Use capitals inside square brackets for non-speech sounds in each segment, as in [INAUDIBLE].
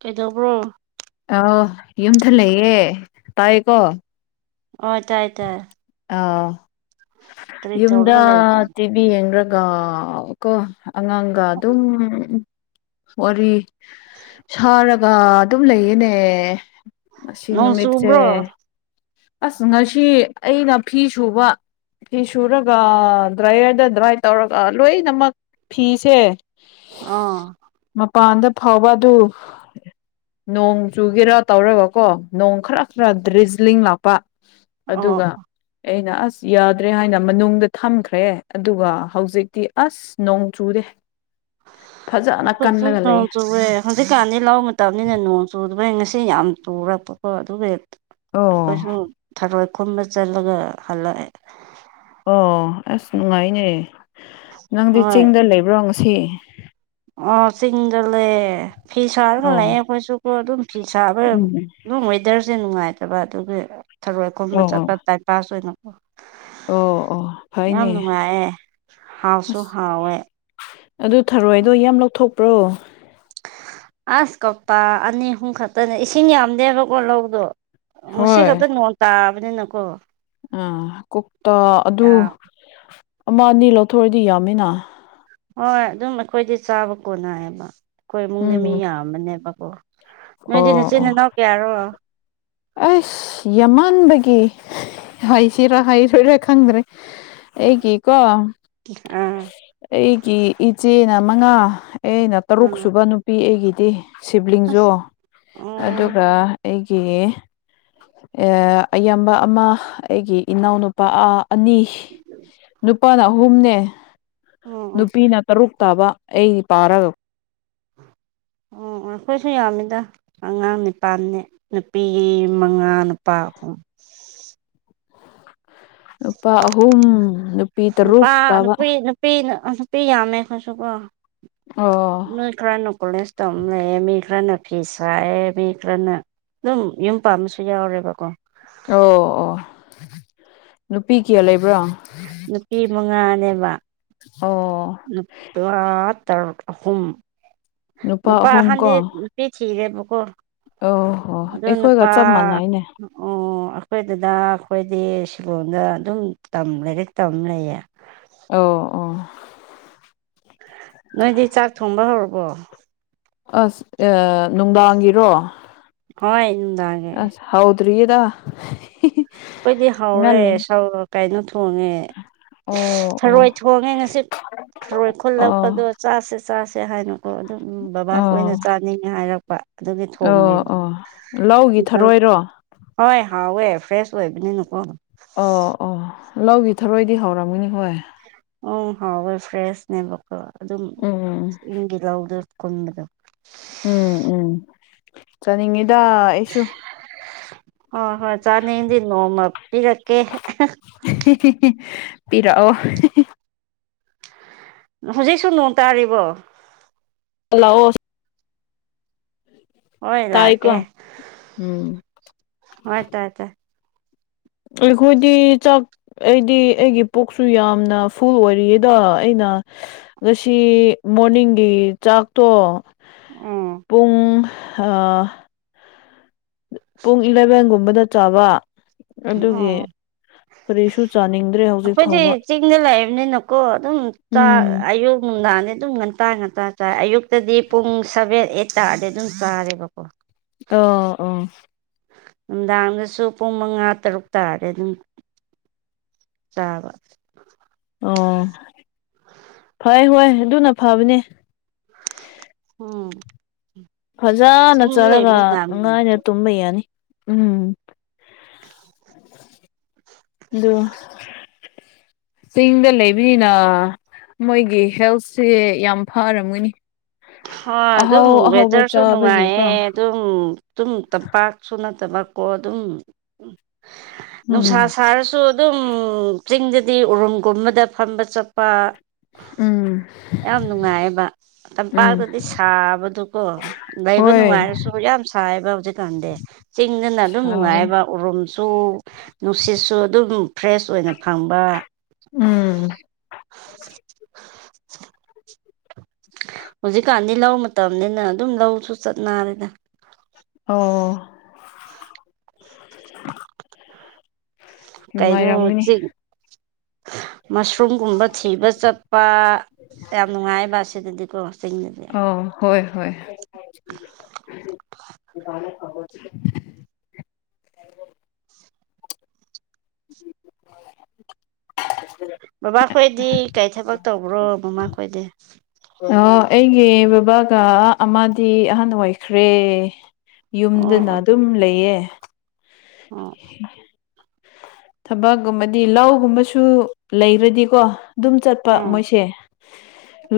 ꯀꯩꯗꯧꯕ꯭ꯔꯣ [UNINTELLIGIBLE] ꯌꯨꯝꯊ ꯂꯩꯌꯦ ꯇꯥꯢꯌꯦꯀꯣ ꯑꯣ ꯇꯥꯢ ꯇꯥꯢ ꯑꯥꯎ ꯌꯨꯝꯗ ꯇꯧꯔꯒ ꯂꯩꯕ꯭ꯔꯣ ꯇꯤꯚꯤ ꯌꯦꯡꯒ꯭ꯔꯒ ꯀꯣ ꯑꯉꯥꯡꯒ ꯑꯗꯨꯝ ꯋꯥꯔꯤ ꯁꯥꯔꯒ ꯑꯗꯨꯝ ꯂꯩꯌꯦꯅꯦ ꯉꯁꯤ ꯅꯣꯡ ꯅꯨꯃꯤꯠꯁꯦ ꯆꯨꯕ꯭ꯔꯣ ꯑꯁ ꯉꯁꯤ ꯑꯩꯅ ꯐꯤ ꯁꯨꯕ ꯐꯤ ꯁꯨꯔꯒ ꯗ꯭ꯔꯥꯏꯌꯔꯗ ꯗ꯭ꯔꯥꯏ ꯇꯧꯔꯒ ꯂꯣꯏꯅꯃꯛ ꯐꯤꯁꯦ ꯑꯥ ꯃꯄꯥꯟꯗ ꯐꯥꯎꯕ ꯑꯗꯨ ꯅꯣꯡ ꯆꯨꯒꯦꯔꯥ ꯇꯧꯔꯒ ꯀꯣ ꯅꯣꯡ ꯈꯔ ꯈꯔ ꯗꯔꯤꯖꯂꯤꯡ ꯂꯥꯛ ꯄ ꯑꯣ ꯑꯗꯨꯒ ꯑꯩꯅ ꯑꯁ ꯌꯥꯗ꯭ꯔꯦ ꯍꯥꯏꯅ ꯃꯅꯨꯡꯗ ꯊꯝꯈ꯭ꯔꯦ ꯑꯗꯨꯒ ꯍꯧꯖꯤꯛꯇꯤ ꯑꯁ ꯅꯣꯡ ꯆꯨꯨꯔꯦ ꯐꯖꯅ ꯑꯩꯈꯣꯏꯁꯨ ꯀꯟꯂꯒ ꯅꯣꯡ ꯂꯩꯌꯦ ꯆꯨꯔꯦ ꯍꯧꯖꯤꯛꯀꯥꯟꯗꯤ ꯂꯧ ꯃꯇꯝꯅꯤꯅ ꯅꯣꯡ ꯆꯨꯗꯕꯩ ꯉꯁꯤ ꯌꯥꯝ ꯆꯨꯔꯛꯄꯀꯣ ꯑꯗꯨꯒ ꯍꯦꯛ ꯑꯣ ꯑꯩꯈꯣꯏꯁꯨ ꯊꯔꯣꯏ ꯈꯨꯟꯕ ꯆꯠꯂꯒ ꯍꯜꯂꯛꯑꯦ ꯑꯣ ꯑꯁ ꯅꯨꯡꯉꯥꯏꯅꯦ ꯅꯪꯗꯤ ꯍꯣꯏ ꯆꯤꯡꯗ ꯂꯩꯕ꯭ꯔꯣ ꯉꯁꯤ ꯑꯣ ꯆꯤꯡꯗꯂꯦ ꯐꯤ ꯁꯔꯒꯥ ꯑꯣ ꯂꯩꯌꯦ ꯀꯣꯏꯁꯨ ꯀꯣ ꯑꯗꯨꯝ ꯐꯤ ꯁꯥꯕ ꯎꯝ ꯑꯗꯨꯝ ꯋꯦꯗꯔꯁꯦ ꯅꯨꯡꯉꯥꯏꯇꯕ ꯑꯗꯨꯒꯤ ꯊꯔꯣꯏ ꯈꯨꯟꯕꯥ ꯑꯣ ꯑꯣ ꯆꯠꯄ ꯇꯥꯏꯝ ꯄꯥꯁ ꯑꯣꯏꯅ ꯑꯣ ꯑꯣ ꯌꯥꯝ ꯐꯩꯅꯦ ꯅꯨꯡꯉꯥꯏꯌꯦ ꯍꯥꯎꯁꯨ ꯑꯁ ꯍꯥꯎꯋꯦ ꯑꯗꯨ ꯊꯔꯣꯏꯗꯣ ꯌꯥꯝ ꯂꯧꯊꯣꯛꯄ꯭ꯔꯣ ꯑꯁ ꯀꯧꯇꯥ ꯑꯅꯤ ꯑꯍꯨꯝ ꯈꯛꯇꯅꯦ ꯏꯁꯤꯡ ꯌꯥꯝꯗꯦꯕꯀꯣ ꯂꯧꯗꯣ ꯉꯁꯤ ꯈꯛꯇ ꯅꯣꯡ ꯇꯥꯕꯅꯤꯅꯀꯣ ꯎꯝ ꯀꯣꯛꯇꯥ ꯑꯗꯨ ꯌꯥꯝ ꯑꯃ ꯑꯅꯤ ꯂꯧꯊꯣꯛꯑꯗꯤ ꯌꯥꯝꯃꯤꯅ ꯍꯣꯏ ꯑꯗꯨꯝ ꯑꯩꯈꯣꯏꯗꯤ ꯆꯥꯕ ꯀꯣꯟꯅꯌꯦꯕ ꯑꯩꯈꯣꯏ ꯏꯃꯨꯡꯗ ꯃꯤ ꯎꯝ ꯌꯥꯝꯕꯅꯦꯕꯀꯣ ꯑꯣ ꯅꯣꯏꯗꯤ ꯅꯆꯤꯟ ꯅꯥꯅꯥꯎ ꯀꯌꯥꯔꯣ ꯑꯁ ꯌꯥꯝꯃꯥꯟꯕꯒꯤ ꯍꯥꯏꯁꯤꯔꯥ ꯍꯩꯔꯣꯏꯔꯥ ꯈꯪꯗ꯭ꯔꯦ ꯑꯩꯒꯤ ꯀꯣ ꯑꯥ ꯑꯩꯒꯤ ꯏꯆꯦꯅ ꯃꯉꯥ ꯑꯩꯅ ꯇꯔꯨꯛ ꯎꯝ ꯁꯨꯕ ꯅꯨꯄꯤ ꯑꯩꯒꯤꯗꯤ ꯁꯤꯕꯂꯤꯡꯖꯨ ꯑꯁ ꯑꯣ ꯑꯗꯨꯒ ꯑꯩꯒꯤ ꯑꯥ ꯑꯦꯌꯥꯝꯕ ꯑꯃ ꯑꯩꯒꯤ ꯏꯅꯥꯎꯅꯨ ꯄꯥ ꯑꯅꯤ ꯅꯨꯄꯥꯅ ꯑꯍꯨꯝꯅꯦ ꯑꯣ ꯑꯣ ꯅꯨꯄꯤꯅ ꯇꯔꯨꯛ ꯇꯥꯕ ꯑꯩ ꯄꯥꯔꯒ ꯑꯣ ꯑꯩꯈꯣꯏꯁꯨ ꯌꯥꯝꯃꯤꯗ ꯑꯉꯥꯡ ꯅꯤꯄꯥꯟꯅꯦ ꯅꯨꯄꯤ ꯃꯉꯥ ꯅꯨꯄꯥ ꯑꯍꯨꯝ ꯅꯨꯄꯥ ꯑꯍꯨꯝ ꯅꯨꯄꯤ ꯇꯔꯨꯛ ꯇꯥꯕ ꯄꯤꯅ ꯅꯨꯄꯤ ꯌꯥꯝꯃꯦ ꯈꯣꯏꯁꯨꯀꯣ ꯑꯣ ꯅꯣꯏ ꯈ꯭ꯔꯅ ꯀꯂꯦꯖ ꯇꯝ ꯂꯩꯌꯦ ꯃꯤ ꯈ꯭ꯔꯅ ꯐꯤꯁꯥꯌꯦ ꯃꯤ ꯈ꯭ꯔꯅ ꯑꯗꯨꯝ ꯌꯨꯝ ꯄꯥꯟꯕꯁꯨ ꯌꯥꯎꯔꯦꯕꯀꯣ ꯑꯣ ꯑꯣ ꯅꯨꯄꯤ ꯀꯌꯥ ꯂꯩꯕꯔꯥ ꯅꯨꯄꯤ ꯃꯉꯥꯅꯦꯕ ꯑꯣ ꯅꯨꯄꯥ ꯇꯔꯨꯛ ꯑꯍꯨꯝ ꯅꯨꯄꯥ ꯑꯍꯨꯝ ꯀꯣ ꯑꯍꯥꯟꯗꯤ ꯑꯣ ꯄꯤ ꯊꯤꯔꯦꯕꯀꯣ ꯑꯣ ꯍꯣ ꯑꯗꯣ ꯅꯨꯄꯥ ꯑꯩꯈꯣꯏꯒ ꯆꯞ ꯃꯥꯟꯅꯩꯅꯦ ꯑꯣ ꯑꯩꯈꯣꯏ ꯗꯥꯗ ꯈꯣꯏꯗꯤ ꯁꯤꯂꯣꯡꯗ ꯑꯗꯨꯝ ꯇꯝ ꯂꯥꯏꯔꯤꯛ ꯇꯝ ꯂꯩꯌꯦ ꯑꯣ ꯑꯣ ꯅꯣꯏꯗꯤ ꯆꯥꯛ ꯊꯣꯡꯕ ꯍꯧꯔꯕꯣ ꯑꯁ ꯑꯥ ꯅꯨꯡꯗꯥꯡꯒꯤꯔꯣ ꯍꯣꯏ ꯅꯨꯡꯗꯥꯡ ꯑꯁ ꯍꯥꯎꯗ꯭ꯔꯤꯌꯦꯗ ꯑꯩꯈꯣꯏꯗꯤ ꯍꯧꯔꯦ ꯁꯧ ꯀꯩꯅꯣ ꯊꯣꯡꯉꯦ ꯑꯣ ꯑꯣ ꯊꯔꯣꯏ ꯊꯣꯡꯉꯦ ꯉꯁꯤ ꯊꯔꯣꯏ ꯈꯨꯠꯂꯛꯄꯗꯣ ꯑꯣ ꯆꯥꯁꯦ ꯆꯥꯁꯦ ꯍꯥꯏꯅ ꯍꯣ ꯑꯗꯨꯝ ꯕꯕꯥ ꯈꯣꯏꯅ ꯑꯣ ꯆꯥꯅꯤꯡꯉꯦ ꯍꯥꯏꯔꯛꯄ ꯑꯗꯨꯒꯤ ꯑꯣ ꯊꯣꯡꯕꯤꯕ ꯑꯣ ꯂꯧꯒꯤ ꯊꯔꯣꯏꯔꯣ ꯍꯣꯏ ꯍꯥꯎꯋꯦ ꯐ꯭ꯔꯦꯁ ꯑꯣꯏꯕꯅꯤꯅ ꯀꯣ ꯑꯣ ꯑꯣ ꯂꯧꯒꯤ ꯊꯔꯣꯏꯗꯤ ꯍꯧꯔꯝꯒꯅꯤ ꯍꯣꯏ ꯎꯪ ꯍꯥꯎꯋꯦ ꯐ꯭ꯔꯦꯁꯅꯦꯕꯀꯣ ꯑꯗꯨꯝ ꯎꯝ ꯆꯤꯡꯒꯤ ꯂꯧꯗ ꯀꯨꯟꯕꯗꯣ ꯎꯝ ꯎꯝ ꯆꯅꯤꯡꯉꯤꯗ ꯍꯣ ꯍꯣꯏ ꯆꯥꯅꯤꯡꯗꯤ ꯅꯣꯡꯃ ꯄꯤꯔꯛꯀꯦ ꯄꯤꯔꯛꯑꯣ ꯍꯧꯖꯤꯛꯁꯨ ꯅꯣꯡ ꯇꯥꯔꯤꯕꯣ ꯇꯂꯥꯛꯑꯣ ꯍꯣꯏ ꯂꯥꯛꯀꯦ ꯇꯥꯏꯀꯣ ꯎꯝ ꯍꯣꯏ ꯇꯥꯏ ꯇꯥꯏ ꯑꯩꯈꯣꯏꯗꯤ ꯆꯥꯛ ꯑꯩꯗꯤ ꯑꯩꯒꯤ ꯄꯨꯛꯁꯨ ꯌꯥꯝꯅ ꯐꯨꯜ ꯑꯣꯏꯔꯤꯌꯦꯗ ꯑꯩꯅ ꯉꯁꯤ ꯃꯣꯔꯅꯤꯡꯒꯤ ꯆꯥꯛꯇꯣ ꯎꯝ ꯄꯨꯡ ꯑ ꯄꯨꯡ ꯏꯂꯚꯦꯟꯒꯨꯝꯕꯗ ꯆꯥꯕ ꯑꯗꯨꯒꯤ ꯎꯝ ꯀꯔꯤꯁꯨ ꯆꯥꯅꯤꯡꯗꯦ ꯑꯩꯈꯣꯏꯗꯤ ꯆꯤꯡꯗ ꯂꯩꯏꯕꯅꯤꯅꯀꯣ ꯑꯗꯨꯝ ꯆꯥꯛ ꯎꯝ ꯑꯌꯨꯛ ꯅꯨꯡꯗꯥꯡꯅꯤ ꯑꯗꯨꯝ ꯉꯟ ꯇꯥꯥ ꯉꯟꯇꯥ ꯆꯥꯏ ꯑꯌꯨꯛꯇꯗꯤ ꯄꯨꯡ ꯁꯚꯦꯟ ꯑꯩꯠ ꯇꯥꯔꯗꯤ ꯑꯗꯨꯝ ꯆꯥꯔꯦꯕꯀꯣ ꯑꯣ ꯑꯣ ꯅꯨꯡꯗꯥꯡꯗꯁꯨ ꯄꯨꯡ ꯃꯉꯥ ꯇꯔꯨꯛ ꯇꯥꯔꯗꯤ ꯑꯗꯨꯝ ꯆꯥꯕ ꯑꯣ ꯐꯩ ꯍꯣꯏ ꯑꯗꯨꯅ ꯐꯕꯅꯦ ꯎꯝ ꯐꯖꯅ ꯆꯤꯡꯗ ꯆꯥꯔꯒ ꯂꯩꯕꯅꯤ ꯌꯥꯝ ꯅꯨꯡꯉꯥꯏꯅ ꯇꯨꯝꯕ ꯌꯥꯅꯤ ꯎꯝ [INAUDIBLE] ꯑꯗꯨ ꯆꯤꯡꯗ ꯂꯩꯕꯅꯤꯅ ꯃꯣꯏꯒꯤ ꯍꯦꯜꯁꯦ ꯌꯥꯝ ꯐꯔꯝꯒꯅꯤ ꯍꯣꯏ ꯑꯗꯨꯝ ꯑꯍꯥꯎ ꯑꯍꯥꯎꯕ ꯋꯦꯗꯔꯁꯨ ꯅꯨꯡꯉꯥꯏꯌꯦ ꯆꯥꯕꯒꯤꯀꯣ ꯇꯨꯝ ꯇꯨꯝ ꯇꯝꯄꯥꯛꯁꯨ ꯅꯠꯇꯕꯀꯣ ꯑꯗꯨꯝ ꯅꯨꯡꯁꯥ ꯎꯝ ꯁꯔꯥ ꯁꯨ ꯑꯗꯨꯝ ꯆꯤꯡꯗꯗꯤ ꯎꯔꯨꯝꯒꯨꯝꯕꯗ ꯐꯝꯕ ꯆꯠꯄ ꯎꯝ ꯌꯥꯝ ꯅꯨꯡꯉꯥꯏꯌꯦꯕ ꯎꯝ ꯄꯥꯛꯇꯗꯤ ꯁꯥꯕꯗꯨꯀꯣ ꯂꯩꯕ ꯍꯣꯏ ꯅꯨꯡꯉꯥꯏꯔꯁꯨ ꯌꯥꯝ ꯁꯥꯏꯌꯦꯕ ꯍꯧꯖꯤꯛꯀꯥꯟꯗꯤ ꯆꯤꯡꯗꯅ ꯑꯗꯨꯝ ꯁꯥꯕꯅꯤ ꯅꯨꯡꯉꯥꯏꯌꯦꯕ ꯎꯔꯨꯝꯁꯨ ꯅꯨꯡꯁꯤꯠꯁꯨ ꯑꯗꯨꯝ ꯐ꯭ꯔꯦꯁ ꯑꯣꯏꯅ ꯐꯪꯕ ꯎꯝ ꯍꯧꯖꯤꯛꯀꯥꯟꯗꯤ ꯂꯧ ꯃꯇꯝꯅꯤꯅ ꯑꯗꯨꯝ ꯂꯧꯁꯨ ꯆꯠꯅꯔꯦꯗ ꯑꯣ ꯀꯩꯅꯣ ꯅꯨꯡꯉꯥꯏꯔꯝꯒꯅꯤ ꯆꯤ ꯃꯁꯔꯨꯝꯒꯨꯝꯕ ꯊꯤꯕ ꯆꯠꯄ ꯌꯥꯝ ꯅꯨꯡꯉꯥꯏꯌꯦꯕ ꯁꯤꯗꯗꯤꯀꯣ ꯆꯤꯡꯗꯗꯤ ꯑꯥ ꯍꯣꯏ ꯍꯣꯏ [INAUDIBLE] ꯆꯠꯄꯅꯦ [UNINTELLIGIBLE] ꯕꯕꯥ ꯈꯣꯏꯗꯤ ꯀꯔꯤ ꯊꯕꯛ ꯇꯧꯕ꯭ꯔꯣ ꯃꯃꯥ ꯈꯣꯏꯗꯤ ꯑꯣ ꯑꯩꯒꯤ ꯕꯕꯥꯒ ꯑꯃꯥꯗꯤ ꯑꯍꯥꯟ ꯑꯣꯏꯈ꯭ꯔꯦ ꯑꯣ ꯌꯨꯝꯗꯅ ꯑꯣ ꯑꯗꯨꯝ ꯂꯩꯌꯦ ꯑꯣ ꯊꯕꯛꯒꯨꯝꯕꯗꯤ ꯂꯧꯒꯨꯝꯕꯁꯨ ꯂꯩꯈ꯭ꯔꯗꯤꯀꯣ ꯑꯗꯨꯝ ꯆꯠꯄ ꯎꯝ ꯃꯣꯏꯁꯦ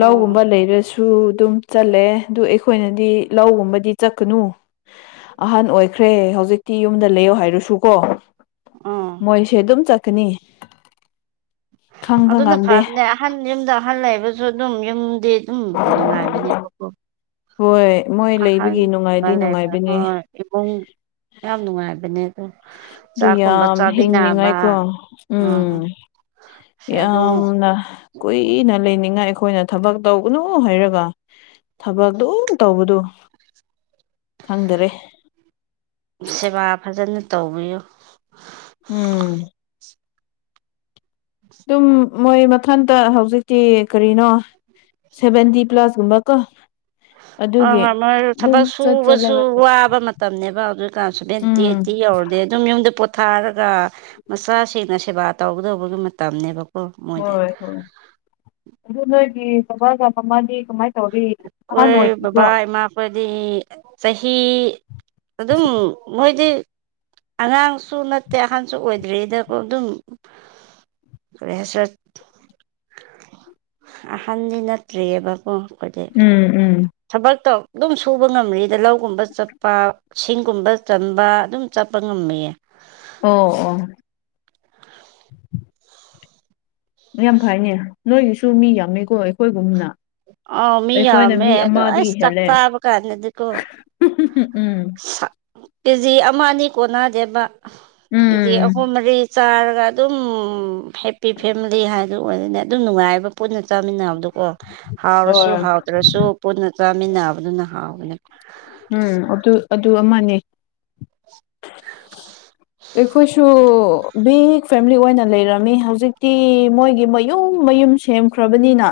ꯑꯣ ꯑꯣ ꯂꯩꯔꯁꯨ ꯁꯨ ꯑꯗꯨꯝ ꯆꯠꯂꯦ ꯑꯗꯨ ꯑꯩꯈꯣꯏꯅꯗꯤ ꯂꯧꯒꯨꯝꯕꯗꯤ ꯆꯠꯀꯅꯨ ꯑꯍꯟ ꯑꯣꯏꯈ꯭ꯔꯦ ꯍꯧꯖꯤꯛꯇꯤ ꯌꯨꯝꯗ ꯂꯩꯌꯣ ꯍꯥꯏꯔꯁꯨꯀꯣ ꯑꯣ ꯃꯣꯏꯁꯦ ꯑꯗꯨꯝ ꯆꯠꯀꯅꯤ ꯈꯪꯕ ꯑꯗꯨꯅ ꯉꯝꯗꯦ ꯐꯕꯅꯦ ꯑꯍꯟ ꯌꯨꯝꯗ ꯑꯍꯜ ꯂꯩꯕꯁꯨ ꯑꯗꯨꯝ ꯌꯨꯝꯗꯤ ꯑꯗꯨꯝ ꯅꯨꯡꯉꯥꯏꯕꯅꯦꯕꯀꯣ ꯍꯣꯏ ꯃꯣꯏ ꯂꯩꯕꯒꯤ ꯑꯍꯜꯒꯨꯝꯕ ꯅꯨꯡꯉꯥꯏꯗꯤ ꯂꯩꯕ ꯅꯨꯡꯉꯥꯏꯕꯅꯦ ꯈꯣꯢ ꯏꯃꯨꯡ ꯌꯥꯝ ꯅꯨꯡꯉꯥꯏꯕꯅꯦ ꯑꯗꯣ ꯑꯗꯨ ꯌꯥꯝ ꯍꯤꯡꯅꯤꯡꯉꯥꯏꯀꯣ ꯎꯝ ꯑꯗꯣ ꯌꯥꯝꯅ ꯀꯨꯏꯅ ꯂꯩꯅꯤꯡꯉꯥꯏ ꯑꯩꯈꯣꯏꯅ ꯊꯕꯛ ꯇꯧꯕꯒꯅꯨ ꯍꯥꯏꯔꯒ ꯊꯕꯛ ꯑꯗꯨꯝ ꯇꯧꯕꯗꯨ ꯈꯪꯗꯔꯦ ꯁꯦꯕꯥ ꯐꯖꯅ ꯇꯧꯕꯤꯌꯨ ꯎꯝ ꯑꯗꯨꯝ ꯃꯣꯏ ꯃꯊꯟꯇ ꯍꯧꯖꯤꯛꯇꯤ ꯀꯔꯤꯅꯣ ꯁꯦꯚꯦꯟꯇꯤ ꯄ꯭ꯂꯁꯒꯨꯝꯕ ꯀꯣ ꯍꯣꯏ ꯑꯗꯨꯒꯤ ꯍꯣꯏ ꯃꯣꯏ ꯊꯕꯛ ꯑꯗꯨꯝ ꯆꯠ ꯁꯨꯕꯁꯨ ꯆꯠꯂꯒ ꯂꯩ ꯋꯥꯕ ꯃꯇꯝꯅꯤꯅꯦꯕ ꯍꯧꯖꯤꯛꯀꯥꯟꯁꯤ ꯁꯚꯦꯟꯇꯤ ꯎꯝ ꯑꯩꯠꯇꯤ ꯌꯧꯔꯗꯤ ꯌꯨꯝ ꯌꯨꯝꯗ ꯄꯣꯊꯥꯔꯒ ꯃꯆꯥ ꯁꯤꯡꯅ ꯁꯦꯕꯥ ꯇꯧꯒꯗꯧꯕꯒꯤ ꯃꯇꯝꯅꯦꯕꯀꯣ ꯃꯣꯏꯗꯤ ꯍꯣꯏ ꯍꯣꯏ ꯑꯗꯨ ꯅꯣꯏꯒꯤ ꯕꯥꯒ ꯃꯃꯥꯗꯤ ꯀꯃꯥꯏꯅ ꯑꯩꯈꯣꯏ ꯕꯕꯥ ꯏꯃꯥꯈꯣꯏꯗꯤ ꯆꯍꯤ ꯑꯗꯨꯝ ꯃꯣꯏꯗꯤ ꯑꯉꯥꯡꯁꯨ ꯅꯠꯇꯦ ꯑꯍꯟꯁꯨ ꯑꯣꯏꯗ꯭ꯔꯤꯗꯀꯣ ꯑꯗꯨꯝ ꯀꯔꯤ ꯍꯥꯢꯁꯤꯔꯥ ꯑꯍꯥꯟꯗꯤ ꯅꯠꯇ꯭ꯔꯤꯌꯦꯕ ꯀꯣ [UNINTELLIGIBLE] ꯎꯝ ꯎꯝ ꯊꯕꯛꯇꯣ ꯑꯗꯨꯝ ꯁꯨꯕ ꯉꯝꯔꯤꯗ ꯂꯧꯒꯨꯝꯕ ꯆꯠꯄ ꯁꯤꯡꯒꯨꯝꯕ ꯆꯟꯕ ꯑꯗꯨꯝ ꯆꯠꯄ ꯉꯝꯂꯤ ꯑꯣ ꯑꯣ ꯌꯥꯝ ꯐꯩꯅꯦ ꯅꯣꯏꯒꯤꯁꯨ ꯃꯤ ꯌꯥꯝꯃꯤꯀꯣ ꯑꯩꯈꯣꯏꯒꯨꯝꯅ ꯑꯥ ꯃꯤ ꯑꯩꯈꯣꯏꯅ ꯌꯥꯝꯃꯦ ꯃꯤ ꯑꯗꯨ ꯑꯃꯗꯒꯤ ꯑꯩꯁ ꯆꯥꯛ ꯍꯦꯜꯂꯦ ꯆꯥꯕ ꯒꯥꯟꯗꯗꯤꯒꯣ [UNINTELLIGIBLE] ꯀꯦꯖꯤ ꯑꯃ ꯑꯅꯤ ꯀꯣꯟꯅꯗꯦꯕ ꯀꯦꯖꯤ ꯎꯝ ꯑꯍꯨꯝ ꯃꯔꯤ ꯆꯥꯔꯒ ꯑꯗꯨꯝ ꯍꯦꯞꯄꯤ ꯐꯦꯃꯤꯂꯤ ꯍꯥꯏꯗꯨ ꯑꯣꯏꯔꯗꯤ ꯑꯗꯨꯝ ꯅꯨꯡꯉꯥꯏꯕ ꯄꯨꯟꯅ ꯆꯥꯃꯤꯟꯅꯕꯗꯣ ꯒꯣ ꯍꯥꯎꯔꯁꯨ ꯍꯣꯏ ꯍꯥꯎꯗ꯭ꯔꯁꯨ ꯄꯨꯟꯅ ꯆꯥꯃꯤꯟꯅꯕꯗꯨꯅ ꯍꯥꯎꯕꯅꯦꯕ ꯎꯝ ꯑꯗꯨ ꯑꯗꯨ ꯑꯃꯅꯦ ꯑꯩꯈꯣꯏꯁꯨ ꯕꯤꯛ ꯐꯦꯃꯤꯂꯤ ꯑꯣꯏꯅ ꯂꯩꯔꯝꯃꯤ ꯍꯧꯖꯤꯛꯇꯤ ꯃꯣꯏꯒꯤ ꯃꯌꯨꯝ ꯃꯌꯨꯝ ꯁꯦꯝꯈ꯭ꯔꯕꯅꯤꯅ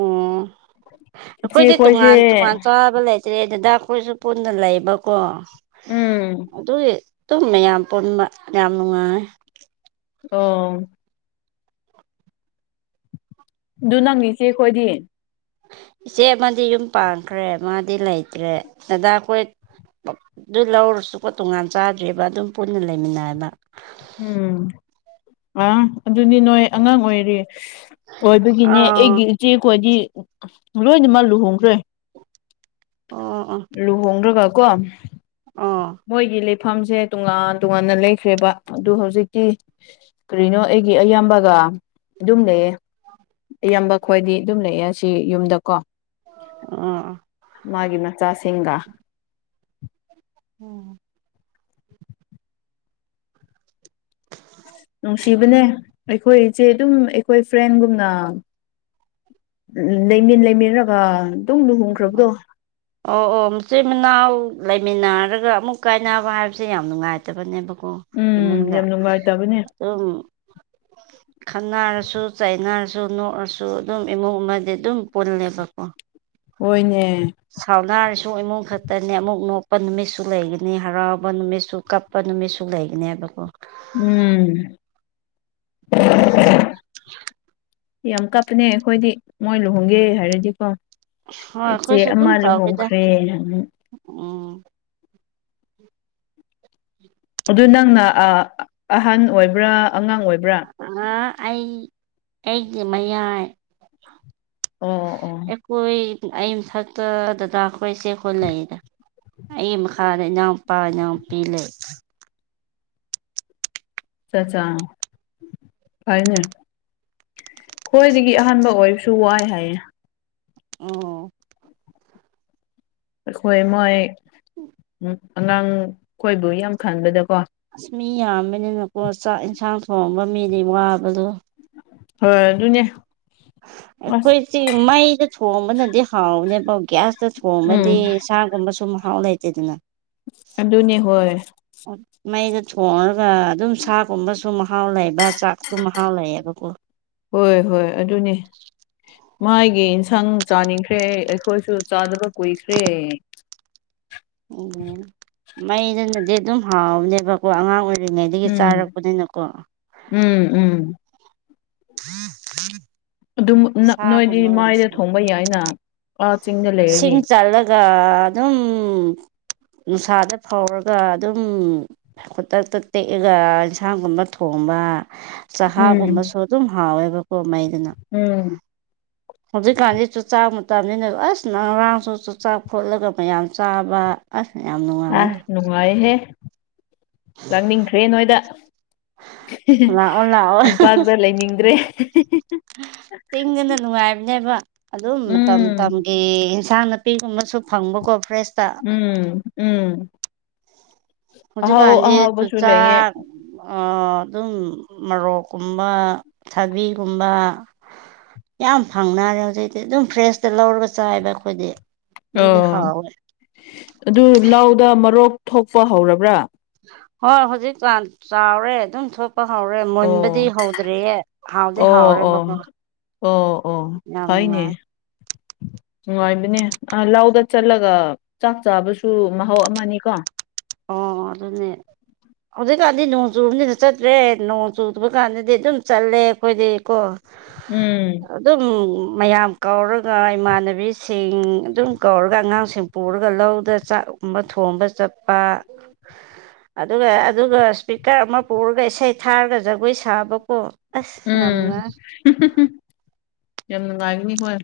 ꯑꯣ ꯑꯩꯈꯣꯏꯗꯤ ꯏꯆꯦꯈꯣꯏꯁꯦ ꯇꯣꯉꯥꯟ ꯇꯣꯉꯥꯟ ꯆꯥꯕ ꯂꯩ ꯇ꯭ꯔꯦꯗ ꯑꯗꯨꯗ ꯑꯩꯈꯣꯏꯁꯨ ꯄꯨꯟꯅ ꯂꯩꯕꯀꯣ ꯎꯝ ꯑꯗꯨꯒꯤ ꯑꯗꯨꯨꯝ ꯃꯌꯥꯝ ꯄꯨꯟꯕ ꯌꯥꯝ ꯅꯨꯡꯉꯥꯏ ꯑꯣ ꯑꯗꯨ ꯅꯪꯒꯤꯁꯦ ꯑꯩꯈꯣꯏꯗꯤ ꯏꯆꯦ ꯑꯃꯗꯤ ꯌꯨꯝ ꯄꯥꯟꯈ꯭ꯔꯦ ꯃꯥꯗꯤ ꯂꯩꯇ꯭ꯔꯦ ꯗꯗꯥ ꯑꯩꯈꯣꯏ ꯑꯗꯨ ꯂꯧꯔꯁꯨꯀꯣ ꯇꯣꯉꯥꯟ ꯆꯥꯗ꯭ꯦꯕ ꯑꯗꯨꯝ ꯄꯨꯟꯅ ꯂꯩꯃꯤꯟꯅꯕ ꯎꯝ ꯑ ꯑꯗꯨꯗꯤ ꯅꯣꯏ ꯑꯉꯥꯡ ꯑꯣꯏꯔꯤ ꯑꯣꯏꯕꯒꯤꯅꯦ ꯑꯥ ꯑꯩꯒꯤ ꯏꯆꯦ ꯈꯣꯏꯗꯤ ꯂꯣꯏꯅꯃꯛ ꯂꯨꯍꯣꯡꯈ꯭ꯔꯦ ꯑꯣ ꯑꯣ ꯂꯨꯍꯣꯡꯗ꯭ꯔꯒ ꯀꯣ ꯑꯣ ꯃꯣꯏꯒꯤ ꯂꯩꯐꯝꯁꯦ ꯇꯣꯉꯥꯟ ꯇꯣꯉꯥꯟꯅ ꯂꯩꯈ꯭ꯔꯦꯕ ꯑꯗꯨ ꯍꯧꯖꯤꯛꯇꯤ ꯀꯔꯤꯅꯣ ꯑꯩꯒꯤ ꯑꯌꯥꯝꯕꯒ ꯑꯗꯨꯝ ꯂꯩꯌꯦ ꯑꯌꯥꯝꯕ ꯈꯣꯏꯗꯤ ꯑꯗꯨꯝ ꯂꯩꯌꯦ ꯁꯤ ꯌꯨꯝꯗꯀꯣ [UNINTELLIGIBLE] ꯃꯥꯒꯤ ꯃꯆꯥꯁꯤꯡꯒ [UNINTELLIGIBLE] ꯅꯨꯡꯁꯤꯕꯅꯦ ꯑꯩꯈꯣꯏ ꯏꯆꯦ ꯑꯗꯨꯝ ꯑꯩꯈꯣꯏ ꯐ꯭ꯔꯦꯟꯒꯨꯝꯅ ꯎꯝ ꯂꯩꯃꯤꯟ ꯂꯩꯃꯤꯟꯅꯒ ꯑꯗꯨꯝ ꯂꯨꯍꯣꯡꯈ꯭ꯔꯕꯗꯣ [UNINTELLIGIBLE] ꯑꯣ ꯑꯣ ꯃꯆꯤꯟ ꯃꯅꯥꯎ ꯂꯩꯃꯤꯟꯅꯔꯒ ꯑꯃꯨꯛ ꯀꯥꯏꯅꯕ ꯍꯥꯏꯕꯁꯦ ꯌꯥꯝ ꯅꯨꯡꯉꯥꯏꯇꯕꯅꯦꯕꯀꯣ ꯎꯝ ꯏꯃꯨꯡꯗ ꯌꯥꯝ ꯅꯨꯡꯉꯥꯏꯇꯕꯅꯦ [UNINTELLIGIBLE] ꯈꯟꯅꯔꯁꯨ ꯆꯩꯥꯏꯅꯥꯔꯁꯨ ꯅꯣꯛꯑꯁꯨ ꯑꯗꯨꯝ ꯏꯃꯨꯡ ꯑꯃꯗꯤ ꯑꯗꯨꯝ ꯄꯨꯜꯂꯦꯕꯀꯣ ꯍꯣꯏꯅꯦ ꯁꯥꯎꯅꯥꯔꯁꯨ ꯏꯃꯨꯡ ꯈꯛꯇꯅꯤ ꯑꯃꯨꯛ ꯅꯣꯛꯄ ꯅꯨꯃꯤꯠꯁꯨ ꯂꯩꯒꯅꯤ ꯍꯔꯥꯎꯕ ꯅꯨꯃꯤꯠꯁꯨ ꯀꯞ [UNINTELLIGIBLE] ꯅꯨꯃꯤꯠꯁꯨ ꯂꯩꯒꯅꯦꯕꯀꯣ ꯎꯝ ꯌꯥꯝ ꯀꯞꯄꯅꯦ ꯑꯩꯈꯣꯏꯗꯤ ꯃꯣꯏ ꯂꯨꯍꯣꯡꯒꯦ ꯍꯥꯏꯔꯗꯤꯀꯣ ꯍꯣꯏ ꯏꯆꯦ ꯑꯩꯈꯣꯏꯁꯨ ꯑꯗꯨꯝ ꯑꯃ ꯇꯧꯋꯦꯗ ꯂꯨꯍꯣꯡꯈ꯭ꯔꯦ [UNINTELLIGIBLE] ꯑꯗꯨ ꯅꯪꯅ ꯑꯍꯟ ꯑꯣꯏꯕ꯭ꯔꯥ ꯑꯉꯥꯡ ꯑꯣꯏꯕ꯭ꯔꯥ ꯑ ꯑꯩ ꯑꯩꯒꯤ ꯃꯌꯥꯏ ꯑꯣ ꯑꯣ ꯑꯩꯈꯣꯏ ꯑꯩ ꯃꯊꯛꯇ ꯗꯗꯥꯈꯣꯏ ꯏꯆꯦꯈꯣꯏ ꯂꯩꯔꯦ ꯑꯩꯒꯤ ꯃꯈꯥꯗ ꯏꯅꯥꯎꯄꯥ ꯏꯅꯥꯎꯄꯤ ꯂꯩ ꯑꯆꯥ ꯆꯥ ꯐꯔꯦ ꯐꯔꯦ ꯈꯣꯏꯗꯒꯤ ꯑꯍꯥꯟꯕ ꯑꯣꯏꯕꯁꯨ ꯋꯥꯏ ꯍꯥꯏꯌꯦ ꯑꯣ ꯑꯩꯈꯣꯏ ꯃꯣꯏ ꯑꯉꯥꯡ ꯈꯣꯏꯕꯨ ꯌꯥꯝ ꯈꯟꯕꯗꯀꯣ ꯑꯁ ꯃꯤ ꯌꯥꯝꯕꯅꯤꯅꯀꯣ ꯆꯥꯛ ꯏꯟꯁꯥꯡ ꯊꯣꯡꯕ ꯃꯤꯗꯤ ꯋꯥꯕꯗꯣ ꯍꯣꯏ ꯑꯗꯨꯅꯦ ꯑꯁ ꯑꯩꯈꯣꯏꯁꯤ ꯃꯩꯗ ꯊꯣꯡꯕꯅꯗꯤ ꯍꯥꯎꯅꯦꯕ ꯒ꯭ꯌꯥꯁꯇ ꯎꯝ ꯊꯣꯡꯕꯗꯤ ꯁꯥꯒꯨꯝꯕꯁꯨ ꯃꯍꯥꯎ ꯂꯩꯇꯦꯗꯅ ꯑꯗꯨꯅꯦ ꯍꯣꯏ [UNINTELLIGIBLE] ꯃꯩꯗ ꯊꯣꯡꯉꯒ ꯑꯗꯨꯝ ꯁꯥꯒꯨꯝꯕꯁꯨ ꯃꯍꯥꯎ ꯂꯩꯕ ꯆꯥꯛꯁꯨ ꯃꯍꯥꯎ ꯂꯩꯌꯦꯕꯀꯣ ꯍꯣꯏ ꯍꯣꯏ ꯑꯗꯨꯅꯦ ꯃꯥꯥꯏꯒꯤ ꯏꯟꯁꯥꯡ ꯆꯥꯅꯤꯡꯈ꯭ꯔꯦ ꯑꯩꯈꯣꯏꯁꯨ ꯆꯥꯗꯕ ꯀꯨꯏꯈ꯭ꯔꯦ ꯑꯣ ꯃꯩꯗꯨꯅꯗꯤ ꯑꯗꯨꯝ ꯍꯥꯎꯕꯅꯦꯕꯀꯣ ꯑꯉꯥꯡ ꯑꯣꯏꯔꯤ ꯔꯤꯉꯩꯗꯒꯤ ꯎꯝ ꯆꯥꯔꯛꯄꯅꯤꯅꯀꯣ ꯎꯝ ꯎꯝ [UNINTELLIGIBLE] ꯑꯗꯨꯝ ꯅꯥ ꯅꯣꯏꯗꯤ ꯁꯥꯒꯨꯝꯕ ꯃꯥꯏꯗ ꯑꯣꯏꯔꯁꯨ ꯊꯣꯡꯕ ꯌꯥꯏꯅ ꯑꯥ ꯆꯤꯡꯗ ꯂꯩꯔꯅꯤ ꯒꯥ ꯑꯗꯨꯝ ꯅꯨꯡꯁꯥꯗ ꯐꯧꯔꯒ ꯑꯗꯨꯝ ꯈꯨꯗꯛꯇ ꯇ ꯇꯦꯛꯑꯒ ꯏꯟꯁꯥꯡꯒꯨꯝꯕ ꯊꯣꯡꯕ ꯎꯝ ꯆꯍꯥꯒꯨꯝꯕꯁꯨ ꯑꯗꯨꯝ ꯍꯥꯎꯋꯦꯕꯀꯣ ꯃꯩꯗꯨꯅ ꯎꯝ ꯍꯧꯖꯤꯛꯀꯥꯟꯗꯤ ꯆꯨꯆꯥꯛ ꯃꯇꯝꯅꯤꯅ ꯑꯁꯅ ꯉꯔꯥꯡꯁꯨ ꯆꯨꯆꯥꯛ ꯐꯣꯠꯂꯒ ꯃꯌꯥꯝ ꯆꯥꯕ ꯑꯁ ꯌꯥꯝ ꯅꯨꯡꯉꯥꯏꯌꯦ ꯑꯁ ꯅꯨꯡꯉꯥꯏꯍꯦ ꯂꯥꯛꯅꯤꯡꯈ꯭ꯔꯦ ꯅꯣꯏꯗ ꯂꯥꯛꯑꯣ ꯂꯥꯛꯑꯣ ꯇꯝꯄꯥꯛꯇ ꯂꯩꯅꯤꯡꯗ꯭ꯔꯦ ꯆꯤꯡꯗꯅ ꯅꯨꯡꯉꯥꯏꯕꯅꯦꯕ ꯑꯗꯨꯝ ꯃꯇꯝ ꯎꯝ ꯃꯇꯝꯒꯤ ꯑꯦ ꯏꯟꯁꯥꯡ ꯅꯥꯄꯤꯒꯨꯝꯕꯁꯨ ꯐꯪꯕꯀꯣ ꯐ꯭ꯔꯦꯁꯇ ꯎꯝ ꯎꯝ ꯑꯍꯥꯎ ꯑꯍꯥꯎꯕꯁꯨ ꯂꯩꯌꯦ ꯑꯥ ꯑꯗꯨꯝ ꯃꯣꯔꯣꯛꯀꯨꯝꯕ ꯊꯕꯤꯒꯨꯝꯕ ꯌꯥꯝ ꯐꯪꯅꯔꯦ ꯍꯧꯖꯤꯛꯇꯤ ꯑꯗꯨꯝ ꯐ꯭ꯔꯦꯁꯇ ꯂꯧꯔꯒ ꯆꯥꯏꯕ ꯑꯩꯈꯣꯏꯗꯤ ꯑꯗꯨꯒꯤ ꯑꯣ ꯍꯥꯎꯋꯦ ꯑꯗꯨ ꯂꯥꯎꯗ ꯃꯔꯣꯛ ꯊꯣꯛꯄ ꯍꯧꯔꯕ꯭ꯔꯥ ꯍꯣꯏ ꯍꯧꯖꯤꯛꯀꯥꯟ ꯆꯥꯎꯔꯦ ꯑꯗꯨꯝ ꯊꯣꯛ ꯄ ꯍꯥꯎꯔꯦ ꯃꯨꯟꯕꯗꯤ ꯑꯣ ꯍꯧꯗ꯭ꯔꯦꯌꯦ ꯍꯥꯎꯗꯤ ꯑꯣ ꯍꯥꯎꯔꯦ ꯑꯣ ꯕꯀꯣ ꯑꯣ ꯑꯣ ꯐꯥꯏꯅꯦ [INAUDIBLE] ꯅꯨꯡꯉꯥꯏꯕꯅꯦ ꯂꯥꯎꯗ ꯆꯠꯂꯒ ꯆꯥꯛ ꯆꯥꯕꯁꯨ ꯃꯍꯥꯎ ꯑꯃꯅꯤ ꯀꯣ ꯑꯣ ꯑꯗꯨꯅꯦ ꯍꯧꯖꯤꯛꯀꯥꯟꯗꯤ ꯅꯣꯡ ꯆꯨꯕꯅꯤꯅ ꯆꯠꯇ꯭ꯔꯦ ꯅꯣꯡ ꯆꯨꯗꯕ ꯀꯥꯟꯗꯗꯤ ꯑꯗꯨꯝ ꯆꯠꯂꯦ ꯑꯩꯈꯣꯏꯗꯤ ꯀꯣ ꯎꯝ ꯑꯗꯨꯝ ꯃꯌꯥꯝ ꯀꯧꯔꯒ ꯏꯃꯥꯟꯅꯕꯤꯁꯤꯡ ꯑꯗꯨꯝ ꯀꯧꯔꯒ ꯑꯉꯥꯡꯁꯤꯡ ꯄꯨꯔꯒ ꯂꯧꯗ ꯆꯥꯛꯀꯨꯝꯕ ꯊꯣꯡꯕ ꯆꯠꯄ ꯑꯗꯨꯒ ꯑꯗꯨꯒ ꯏꯁꯄꯤꯀꯔ ꯑꯃ ꯄꯨꯔꯒ ꯏꯁꯩ ꯊꯥꯔꯒ ꯖꯒꯣꯏ ꯁꯥꯕꯀꯣ ꯑꯁ ꯌꯥꯝ ꯎꯝ ꯅꯨꯡꯉꯥꯏ ꯌꯥꯝ ꯅꯨꯡꯉꯥꯏꯒꯅꯤ ꯍꯣꯏ